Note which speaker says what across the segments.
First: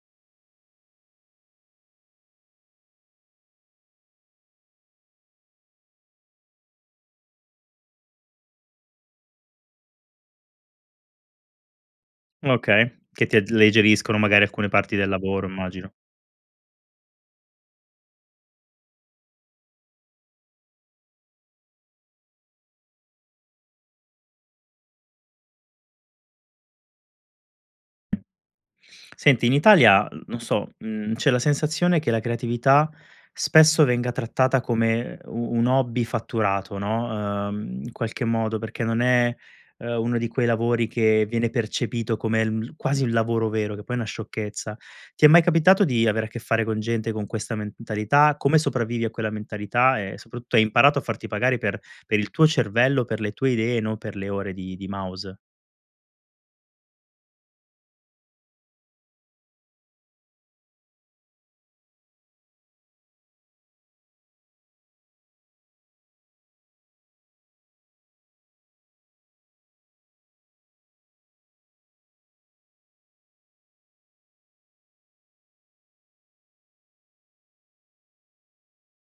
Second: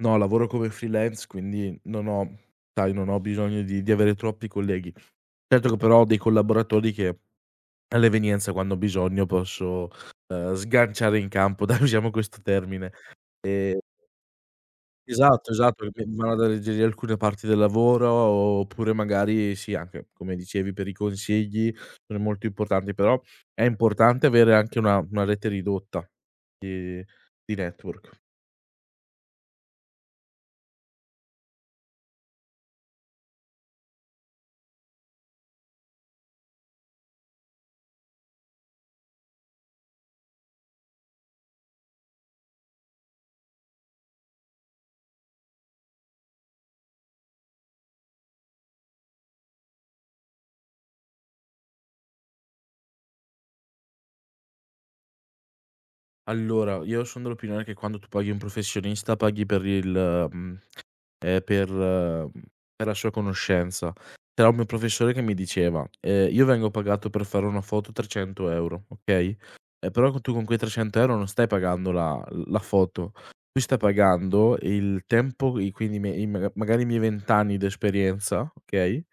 Speaker 1: No, lavoro come freelance, quindi non ho sai, non ho bisogno di di avere troppi colleghi. Certo che però ho dei collaboratori che all'evenienza quando ho bisogno posso, uhm, sganciare in campo, dai usiamo questo termine.
Speaker 2: Okay, che ti
Speaker 1: E
Speaker 2: alleggeriscono magari alcune parti del lavoro,
Speaker 1: Esatto, esatto, che
Speaker 2: immagino.
Speaker 1: poi v vanno ad alleggerire alcune parti del lavoro o oppure magari sì, anche come dicevi per i consigli sono molto importanti, però è importante avere anche una una rete ridotta di di network
Speaker 2: Senti, in Italia, uhm, no so, mhmm, c'è la sensazione che la creatività, spesso, venga trattata come u un hobby fatturato no, uhm, in qualche modo, perché non è, uhm, uno di quei lavori che viene percepito come l mhmm, quasi un lavoro vero, che poi è una sciocchezza. Ti è mai capitato di avere a che fare con gente con questa mentalità? Come sopravvivi a quella mentalità e, soprattutto, hai imparato a farti pagare per per il tuo cervello, per le tue idee, non per le ore di di mouse?
Speaker 1: Allora io son dell'opinione che quando tu paghi un professionista, paghi per il mhmm, ehm, per mhmm, per la sua conoscenza. C'era un mio professore che mi diceva: "Ehm io vengo pagato per fare una foto 300 €, okay. Eh, però c tu con quei 300 € non stai pagando la la foto, tu stai pagando il tempo, i quindi me i m magari i miei 20 anni d'esperienza, okay,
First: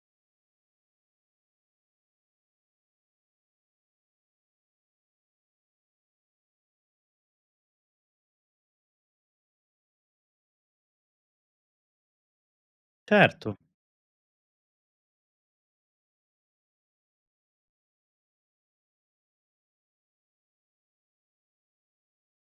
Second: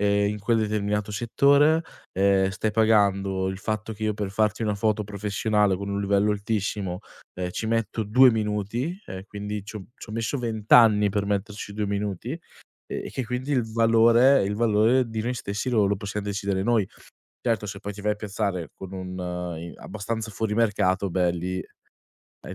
Speaker 1: e in quel determinato settore. Ehm, stai pagando il fatto che io per farti una foto professionale con un livello altissimo, ehm, ci metto 2 minuti e quindi c'ho c'ho messo 20 anni per metterci 2 minuti e che quindi
Speaker 2: Certo.
Speaker 1: il valore il valore di noi stessi lo lo possiam decidere noi." Certo se poi ti vai a piazzare con un uhm, abbastanza fuori mercato, beh, lì, eh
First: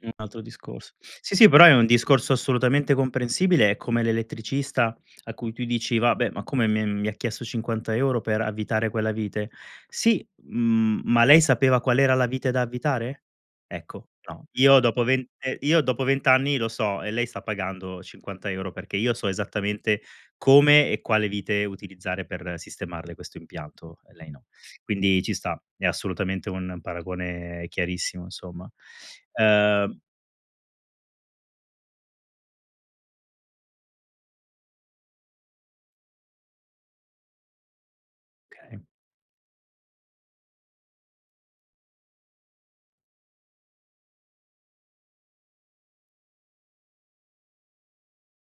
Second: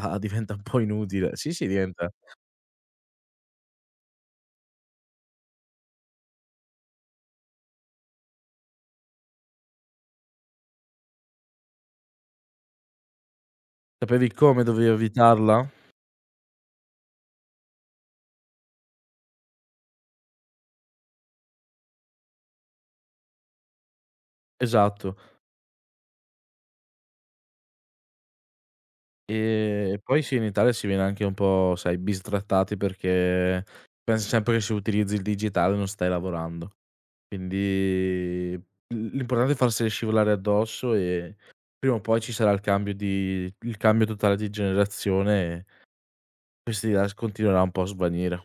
Speaker 2: Un altro
Speaker 1: diventa un po'
Speaker 2: discorso.
Speaker 1: inutile.
Speaker 2: Sì, sì,
Speaker 1: Sì,
Speaker 2: però
Speaker 1: sì,
Speaker 2: è un
Speaker 1: diventa
Speaker 2: discorso assolutamente comprensibile, è come l'elettricista a cui tu dici: "Vabbè, ma come mi è mi ha chiesto 50 € per avvitare quella vite?" "Sì, mhmm, ma lei sapeva qual era la vite da avvitare? Ecco.
Speaker 1: Sapevi
Speaker 2: No.
Speaker 1: come
Speaker 2: Io
Speaker 1: dovevi
Speaker 2: dopo ven eh,
Speaker 1: avvitarla?
Speaker 2: io dopo 20 anni lo so e lei sta pagando 50 € perché io so esattamente come e quale vite utilizzare per sistemarle questo impianto e lei no."
Speaker 1: Esatto.
Speaker 2: Quindi ci sta, è assolutamente un paragone chiarissimo insomma. Uhm
Speaker 1: E poi sì, in Italia si viene anche un po', sai, bistrattati perché pens sempre che se utilizzi il digitale non stai lavorando. Quindi l
Speaker 2: Okay.
Speaker 1: l'importante è farsele scivolare addosso e prima o poi ci sarà il cambio di il cambio totale di generazione e questi es continuerà un po' a svanire.